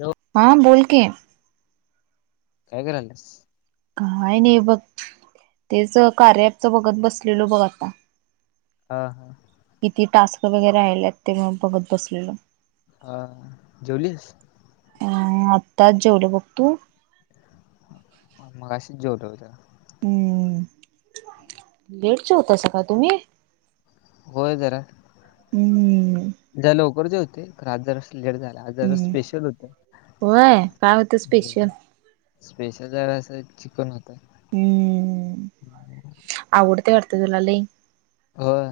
Hello हा बोल की काय करायल्यास काय नाय बघ तेच कार्या ॲप् च बघत बसलेलो बघ आता हा हा किती टास्क वगैरे राहिल्यात ते म बघत बसलेलो अ जेवलीस अ आत्ताच जेवलो बघ तू मगाशीच जेवलं होत हम्म लेट जेवता सा का तुम्ही? होय जरा. हम्म. जरा लवकर जेवतोय खरं आज जरास लेट झाला आज जरा हम्म स्पेशल होत. होय काय होतं स्पेशल स्पेशल जरास चिकन होत. हम्म आवडतय वाटत तुला लय? होय.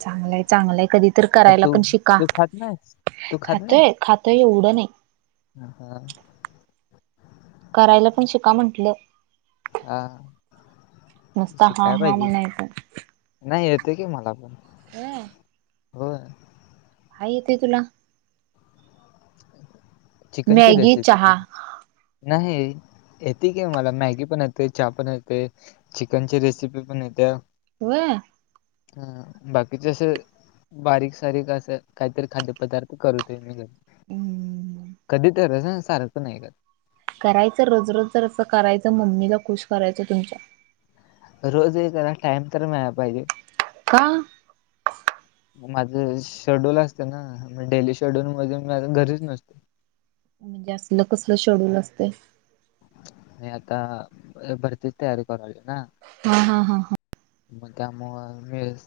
चांगलय चांगलंय कधी तर मग करायला तू पण शिका तू खात नाहीस? तू खातोय खोत त एवढं नाही. ह हां. करायला पण शिका म्हंटलं? हा नुसता हा शिकाय हा पाहिजे. म्हणायचं नाही येतय की मला पण. होय. होय. काय येतय तुला? चिकनची मॅगी रेसिपी चहा येती नाही. येतय की मला मॅगी पण येतय, चहा पण येतोय, चिकनची रेसिपी पण येतेय. व्हय. हा बाकीच अस बारीक सारीक असं काहीतरी खाद्यपदार्थ करतोय मी घरी. हम्म. कधी तरच हा सारखं नाही करत. करायचं रोज रोज जरास करायचं मम्मीला खुश करायचं तुमच्या. रोज हे कराया टाइम तर मिळाला पाहिजे. का? [inaudible] माझं शेड्यूल असते ना, मग डेली शेड्यूल मधुन माझ घरीच नसतो. म्हणजे असलं कसलं शेड्यूल असतय? नाही आणि आता भरतीची तयारी करू रायलो ना. हा हा हा हा. मग त्या मुळ वेळच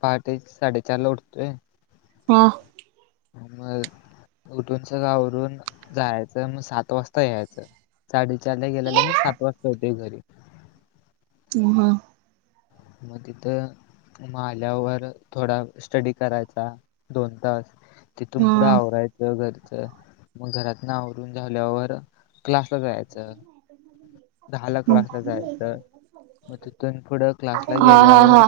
पहाटे साडेचार ला उठतोय. हां. मग उठून सगळ वरून जायाचं मग सात वाजता यायाच. साडेचार ला गेल्याल मी सात वाजता येतोय घरी. हं. मग तिथ मग आल्यावर थोडा स्टडी करायचा दोन तास. तिथून हा हा पुढ आवरायच घर च मग घरातन आवरून झाल्यावर क्लासला जायाचं दहाला हा हा क्लासला जायाचं मग तिथून पुढं क्लासला हा गेल्यावर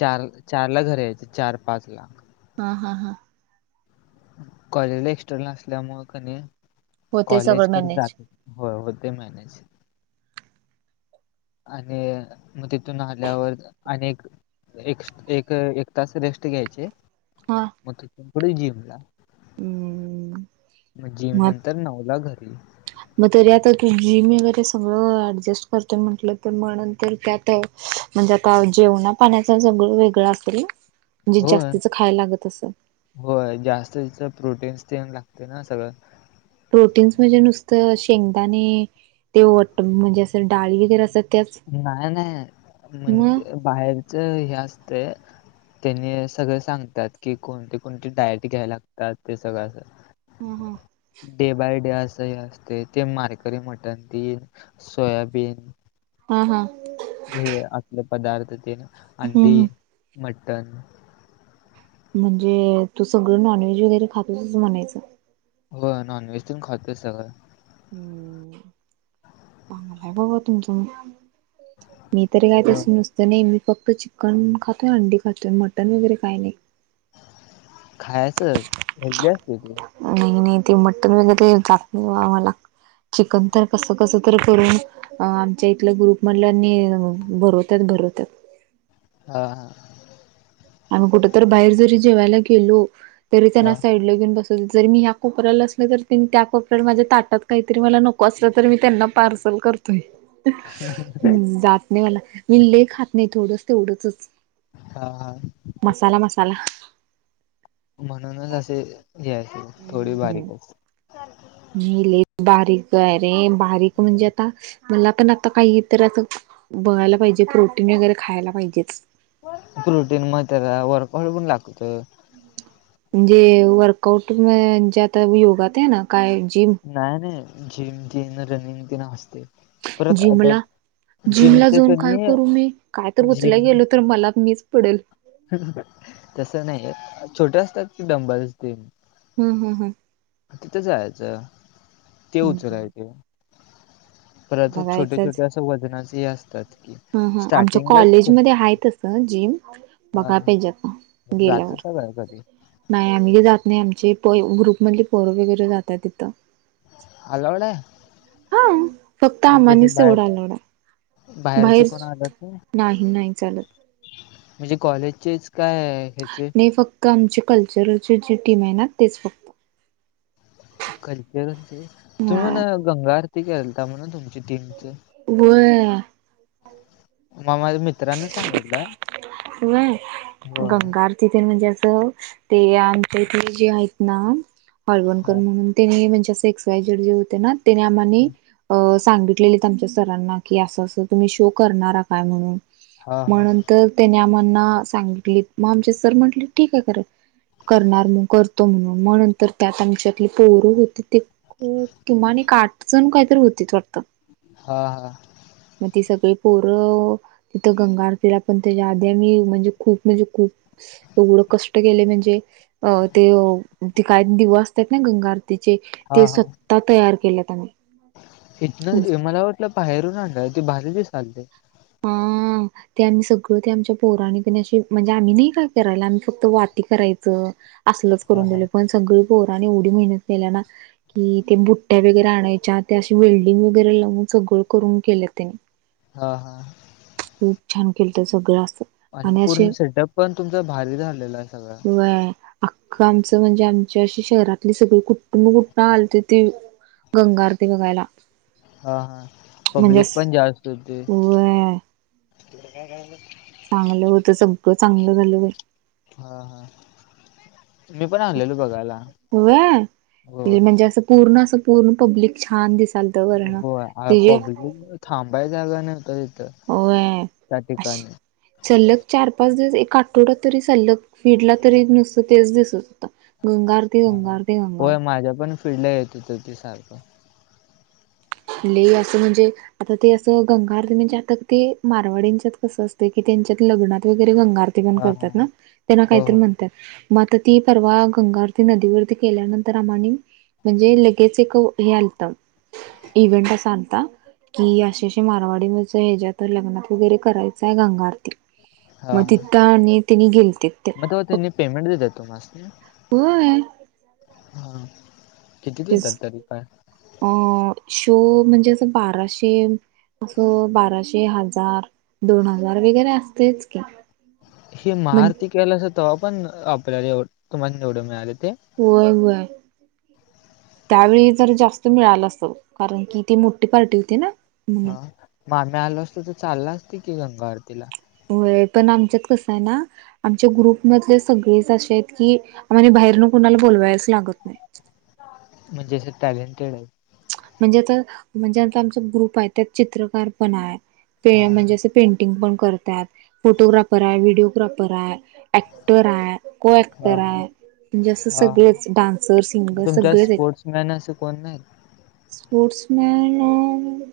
चार चार ला घरी यायच चार पाच ला. हा हा हा. कॉलेजला एक्स्टर्नल असल्यामुळ कनय होते कॉलेज सगळं कड मॅनेज जातच हो होतंय मॅनेज. आणि मग तिथून आल्यावर अनेक एक एक एक तास रेस्ट घ्यायची हा. मग तिथून पुढे जिमला हम्म मग जिम नंतर नऊला घरी. मग त आता तू जिम वगैरे सगळं ऍडजस्ट करत म्हटलं, तर मगं तर ते आता म्हणजे आता जेवणा पाण्याच सगळं, वेगळं असल ना? [inaudible] म्हणजे जास्तीचं खायला लागत असल. होय जास्त त्या प्रोटीन्स तेन लागते ना सगळं. प्रोटीन्स म्हणजे नुसतं, शेंगदाणे तेट म्हणजे असं डाळी वगैरे असं नाय नाय म्हणजे हम् बाहेरचं हे असतं त्यांनी सगळं सांगतात की कोणते कोणते डायट घ्याय लागतात ते सगळं असं हम हम डे बाय डे अस हे असते, ते मारकरी मटण टेन सोयाबीन हा हा. हे आपले पदार्थ ते हम्म अंडी, हम् मटण. म्हणजे तू सगळं नॉन व्हेज वगैरे खातोसच म्हणायचं. हो नॉनव्हेज ते खातो सगळं. हम्म चांगलं हाय बाबा तुमचं मग. मी तरी काय होय [unintelligible] नुसतं तर नेहमी फक्त चिकन खातोय, अंडी खातोय, मटण वगैरे काय नाय. खायच हेल्दी असते ते नाही नाही ते मटन वगैरे जात नाही आम्हाला. चिकन तर कस कस तर करून अ आमच्या इथल्या ग्रुप मधल्यांनी भरवतात भरवतात. हा हा. आम्ही कुठेतरी बाहेर जरी जेवायला गेलो तरी, त्यांना हा, साईडला घेऊन बस. जरी मी या कोपऱ्याला असले, त्यांनी त्या कोपऱ्याला असले, तर मला ताटात काय नको असलं तर मी पार्सल कर ते जात नाही मला, मी लय खात नाही थोडसं तेवढेच. हाहा. मसाला मसाला. म्हणूनच असे घ्यायचे, थोडी बारीक हम्म करून. मी लई बारीक हाय रे, बारीक म्हणजे आता मला पण आता काही तर अस बघायला पाहिजे, प्रोटीन वगैरे खायला पाहिजेच. प्रोटीन मग त्याला वर्कआउट पण लागतं. म्हणजे वर्कआउट म्हजे आता योगा टेन काय जिम. नाय नाय जिम मध्ये रनिंग ते असतं परत जिम ला जिमचे जाऊन काय कणी करू मी? काय जिम उचलायला गेलो तर मीच पडेल. तसं नाय, छोटं असतात की डंबेल्स ती. हम् हम हम. तिथं जायचं. ते हम्म उचलायचे, परत असे छोटे छोटे वजनाचे हे असतात की हम्म हम्म आमच्या स्टार्टिंगला कॉलेज छोटे मध्ये आहे तसं जिम हा बघाय पाहिजे आता, जात गेल्यावर. सगळं कधी नाही आम्ही काय जात नाही. आमचे प ग्रुपमधले पोर वगैरे जातात तिथं. अलाउड हाय? हा फक्त म्हणजे असं आम्हानेच तेवढा बाहेरचं? अलाउड आहे बाहेरचं बाहेर कोण आलं की नाही नाही चालत म्हणजे कॉलेजचेच काय ह्याचे नाही फक्त आमच्या कल्चरची जी टीम आहे ना तेच फक्त. कल्चररची. तुम्ही ह म्हणे गंगा आरती केलंता म्हण तुमच्या टीमची. होय. मला माझ्या मित्रांनं सांगितलं, होय. तिथे म्हणजे असं ते आमच्या इथे जे आहेत ना, हळवणकर हा म्हणून त्यांनी म्हणजे असं एक्स वाय झेड जे होते ना त्यांनी आमानी अ सांगितलेलीत आमच्या सरांना, की असं असं तुम्ही शो करणार काय म्हणून. हा मग नंतर त्याने आम्हाना सांगितलीत, मग आमचे सर म्हंटले ठीक आहे कर करणार मग करतो म्हणून, मग नंतर त्यात आमची आपली पोर होती ते खूप किमान एक आठजण कायतरी होतीत वाटतं. हा हा. मग ती सगळी पोरं तिथं गंगा आरतीला पण त्याच्या आधी आम्ही खूप म्हणजे खूप एवढे कष्ट केले म्हणजे अ ते ते काय दिवे असतात ना गंगा आर तिचे ते स्वतः तयार केलेत आम्ही. इथंन मला वाटलं बाहेरून आणालाय, ते भारी दिसालते. हा. ते आम्ही सगळं ते आमच्या पोरांनी कनई अशी म्हणजे आम्ही नाही काय करायला, आम्ही फक्त वाती करायचं. असलंच हा करून हा दिलं, पण सगळी पोरांनी एवढी मेहनत केल्या ना की ते बुट्ट्या वगैरे आणायच्या, त्या असे वेल्डिंग वगैरे लावून सगळं करून केलं त्यानी. हा हा. खूप छान केलंत सगळं असं. आणि पूर्ण सेटअप पण तुमचा भारी झालेला सगळा. व्हय. अख्खं आमचं म्हणजे आमच्या अशी शहरातली सगळी कुठन कुठनं आालती ते गंगाआरती बघायला. हा हा म्हणजे पब्लिक पण असं जास्त होती. व्हय चांगलं होत, ‌सगळं चांगलं झालं बाई. हा हा. मी पण आलेलो बघायला व्हय होय. ते म्हणजे असं पूर्ण असं पूर्ण पब्लिक छान दिसत हो अ पब्लिक थांबाय जागा नव्हता तिथं. होय. त्या ठिकाणी सल्लग चार पाच दिवस, एक आठवडात तरी सल्लग फिडला तरी नुसतं तेच दिसत होतं. गंगा आर हा, होय माझ्या पण फील्डला येत होतं ते सारखं. लई असं म्हणजे आता ते असं गंगाआरती म्हणजे आता ते मारवाडींच्यात कसं असतें की त्यांच्यात लग्नात वगैरे गंगाआर ती पण हा हा करतात ना, त्याला काय हो तरी हो म्हणत्यात. मग आता ती परवा गंगाआरती नदी वरती केल्या नंतर अमानी म्हणजे लगेच एक हे आलतं इव्हेंट असा आलता की अशी अशी मारवाडीवरच ह्याच्यात लग्नात वगैरे करायचं आहे गंगाारती. हा मग हा तिथं आणि त्यांनी गेलते ते मग तेव्हा त्यांनी पेमेंट देत तुम्हास्नी होय हा. किती देतात तेच तरीपण अ शो म्हणजे असं बाराशे असं बाराशे, हजार दोन हजार वगैरे असतीलच की. ही म्हण महाआरती केलासा तेव्हा पण आपल्या तुम्हाला एवढं मिळाले होते. होय होय त्यावेळी जर जास्त मिळालं असतील कारण की ते मोठी पार्टी होती ना. हा म्हणून मग आम्ही आलो असतो तर चाललं असतं की गंगा आरतीला होय पण आमच्यात कसं ए ना आमच्या ग्रुप मधले सगळेच असेच की म्हणजे बाहेरनं कोणाला बोलवायचं लागत नाही. म्हणजे असे टॅलेंटेड आहेत. म्हणजे तर म्हणजे आमचा आमचा ग्रुप आहे त्यात चित्रकार आहे पणे हा ते म्हणजे असं पेंटिंग पण करतात फोटोग्राफर आहे, व्हिडिओ ग्राफर आहे. ऍक्टर आहे को- हा हा ऍक्टर हा आहे. म्हणजे असे हा हा. सगळेच डान्सर सिंगर मग असे तुमच्या सगळेच आहेत. [unintelligible] असं कोण नाही. स्पोर्ट्स मॅन ए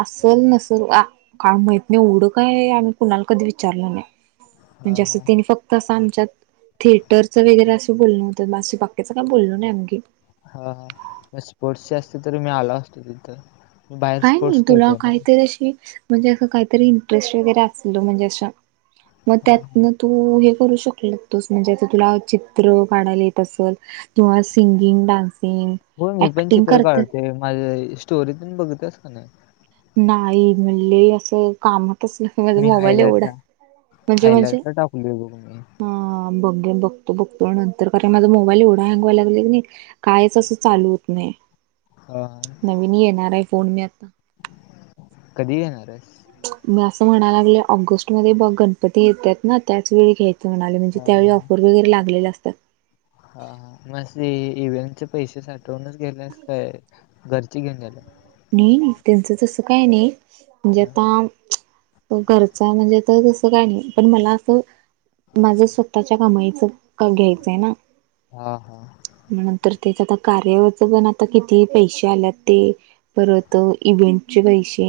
असेल नसेल आ काय माहित नाही, एवढं काय आम्ही कुणाला कधी विचारलं नाही. हा म्हणजे असं हा त्याने फक्त तसं आमच्यात थेटरचं वगैरे असं बोलणं होतंय बस ही बाकीचं काल बोललो नाही आम्ही की. हा हा स्पोर्टची असती तरी मी आलो असतो तिथं. मी बाहेर काय नाही स्पोर्ट्स तुला खेळतोय काही ना तर अशी म्हणजे असं काहीतरी इंटरेस्ट वगैरे असेल तर म्हणजे अशा मग हा हा त्यातनं तू हे करू शकतोय तसं म्हणजे आता तुला चित्र काढायला येत असल. किंवा सिंगिंग, डान्सिंग होय मी पण ऍक्टिंग चित्र करतात. काढतोय माझे स्टोरी तेन बघ त्याच की नाही. नाही मी लई असं काम कसलं माझा मी मोबाईल एवढा हायलाइटला म्हणजे म्हणजे हायलाइटला टाकलोय बघ मी हा बघेन बघतो बघतो अ नंतर का नाही माझा मोबाईल एवढा हँग वाय लागला की नाही. काहीच असं चालू होत नाही हा हा. नवीन येणार आहे फोन मी आता. कधी घेणारायस मी असं म्हणाय लागल्या ऑगस्ट मध्ये बघ गणपती येतेत ना त्याचवेळी घेई म्हणालोय म्हणजे हा त्यावेळी हा ऑफर वगैरे लागलेल्या असत्यात. हा हा मग सी इव्हेंट चे पैसे साठवूनच घेणार हायस काय. घरची घेऊन जाणार नाही नाही त्यांचं तसं काय नाही म्हणजे हा आता घरचं ये म्हणजे तर तसं काय नाही पण मला असं माझ्या स्वतःच्या कमाईचा [unintelligible] घ्यायचा ये ना. हा. हा. मग नंतर तेच आत्ता कार्यावरचं पण आता किती पैसे आलेत ते. परत इव्हेंटचे पैशे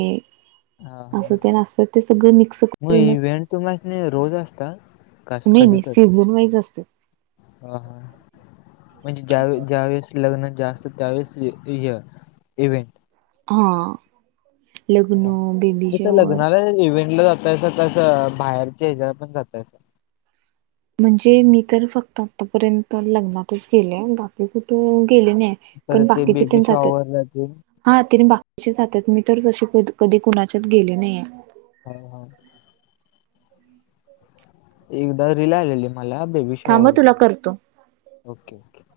हा अस हा तेन असं ते सगळं मिक्स मग करूनच. इव्हेंट तुम्हासनी रोज असतात का असं नई कधी नई तर सीजन वाईज असत हा हा म्हणजे ज्यावेळी ज्यावेळेस लग्न जास्त त्यावेळेस य इव्हेंट हा लग्न बेबी शॉअर तेच इव्हेंटला जातायसा तस बाहेरच्या ह्याच्यातपण जातायसा म्हणजे मी तर फक्त आतापर्यंत लग्नातच केले बाकी कुठे गेले नाही हाय परत ते बेबी शॉवर ला तेन हा त्यांनी बाकीचे जात्यात मी तर तशी कधी कुणाच्यात गेले नाहीय हा हा [inaudible] एकदा रिल आलेली मला बेबी थांब हं शॉवर तुला करतो. Okay okay